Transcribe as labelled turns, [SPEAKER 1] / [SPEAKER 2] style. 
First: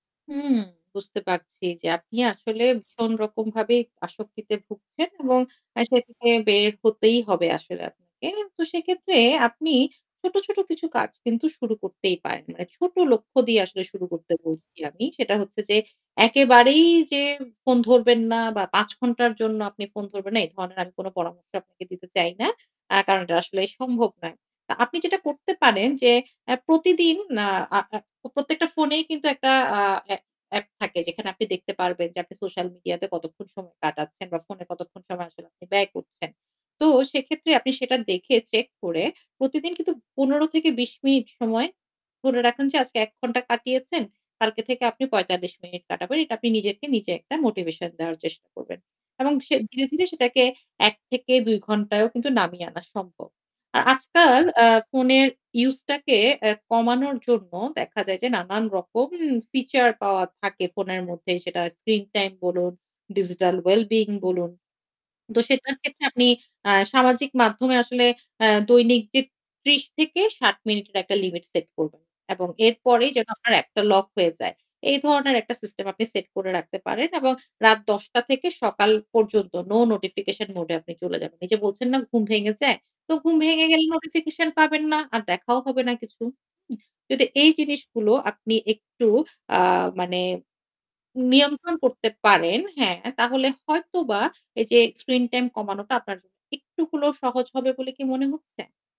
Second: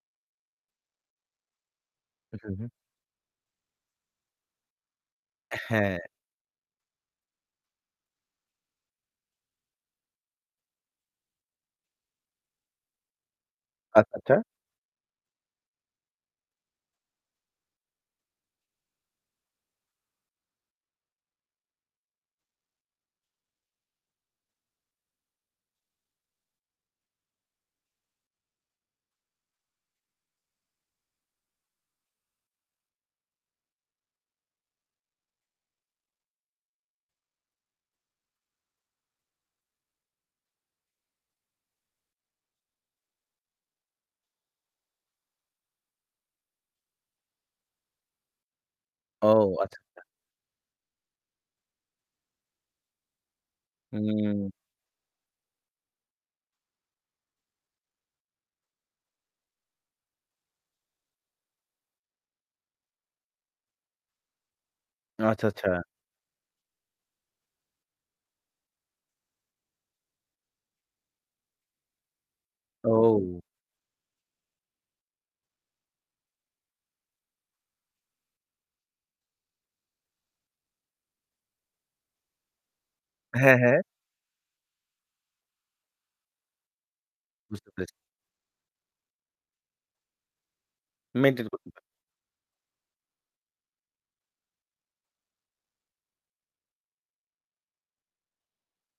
[SPEAKER 1] হুম বুঝতে পারছি যে আপনি আসলে
[SPEAKER 2] উম-হুম।
[SPEAKER 1] ভীষণ রকম ভাবে আসক্তিতে ভুগছেন এবং
[SPEAKER 2] অ্যা
[SPEAKER 1] আ সে
[SPEAKER 2] হ্যাঁ।
[SPEAKER 1] থেকে বের হতেই হবে আসলে আপনাকে। তো সেক্ষেত্রে আপনি ছোট, ছোট কিছু কাজ কিন্তু শুরু করতেই পারেন। মানে ছোট লক্ষ্য দিয়ে আসলে শুরু
[SPEAKER 2] আচ্ছা
[SPEAKER 1] করতে
[SPEAKER 2] আচ্ছা।
[SPEAKER 1] বলছি আমি। সেটা হচ্ছে যে, একেবারেই যে উ ফোন ধরবেন না বা ৫ ঘন্টার জন্য আপনি ফোন ধরবেন না, এই ধরনের আমি কোন পরামর্শ আপনাকে দিতে চাই না। আ কারণ এটা আসলেই সম্ভব নয়। তা আপনি যেটা করতে পারেন যে, আ প্রতিদিন না আ আ প্রত্যেকটা ফোনেই কিন্তু একটা আ অ্যা অ্যাপ থাকে যেখানে আপনি দেখতে পারবেন যে আপনি সোশ্যাল মিডিয়াতে কতক্ষণ সময় কাটাচ্ছেন বা ফোনে কতক্ষণ সময় আসলে আপনি ব্যয় করছেন। তো সেক্ষেত্রে আপনি সেটা দেখে, চেক করে প্রতিদিন কিন্তু, ১৫ থেকে ২০ মিনিট সময় ধরে রাখেন যে আজকে ১ ঘন্টা কাটিয়েছেন, কালকে থেকে আপনি ৪৫ মিনিট কাটাবেন। এটা আপনি নিজকে নিজে একটা মোটিভেশন দেওয়ার চেষ্টা করবেন।
[SPEAKER 2] ও!
[SPEAKER 1] এবং ধীয়ে
[SPEAKER 2] আচ্ছা,
[SPEAKER 1] ধীরে,
[SPEAKER 2] আচ্ছা।
[SPEAKER 1] ধীরে সেটাকে ১ থেকে ২ ঘণ্টায়ও কিন্তু নামিয়ে আনা সম্ভব। আ আজকাল
[SPEAKER 2] হুম।
[SPEAKER 1] আ ফোনের ইউসটাকে অ্যা কমানোর জন্য দেখা যায় যে নানান রকম ফিচার পাওয়া থাকে ফোনের মধ্যে, সেটা স্ক্রিন টাইম বলুন, ডিজিটাল ওয়েল বিইং বলুন। তো
[SPEAKER 2] আচ্ছা, আচ্ছা।
[SPEAKER 1] সেটার ক্ষেত্রে আপনি আ সামাজিক মাধ্যমে আসলে আ দৈনিক জি ৩০ থেকে ৬০ মিনিটের একটা লিমিট সেট করবেন। এবং এরপরেই যেন
[SPEAKER 2] ওউ!
[SPEAKER 1] আপনার অ্যাপটা লক হয়ে যায়। এই ধরনের একটা সিস্টেম আপনি সেট করে রাখতে পারেন এবং রাত ১০ঃ০০ টা থেকে সকাল পর্যন্ত নো নোটিফিকেশন মোড এ আপনি চলে যাবেন। এইযে বলছেন না, "ঘুম ভেঙে যায়।" তো ঘুম
[SPEAKER 2] হ্যাঁ,
[SPEAKER 1] ভেঙে
[SPEAKER 2] হ্যাঁ।
[SPEAKER 1] গেলে নোটিফিকেশন পাবেন না। আর দেখাও হবে না কিছু। উম যদি এই
[SPEAKER 2] বুঝতে পেছ
[SPEAKER 1] জিনিসগুলো আপনি একটু আ মানে
[SPEAKER 2] মেইনটেইন করতে
[SPEAKER 1] নিয়ন্ত্রণ
[SPEAKER 2] পা
[SPEAKER 1] করতে পারেন, হ্যাঁ তাহলে হয়তোবা এই যে স্ক্রিন টাইম কমানোটা আপনার জ একটু হলেও সহজ হবে বলে কি মনে হচ্ছে?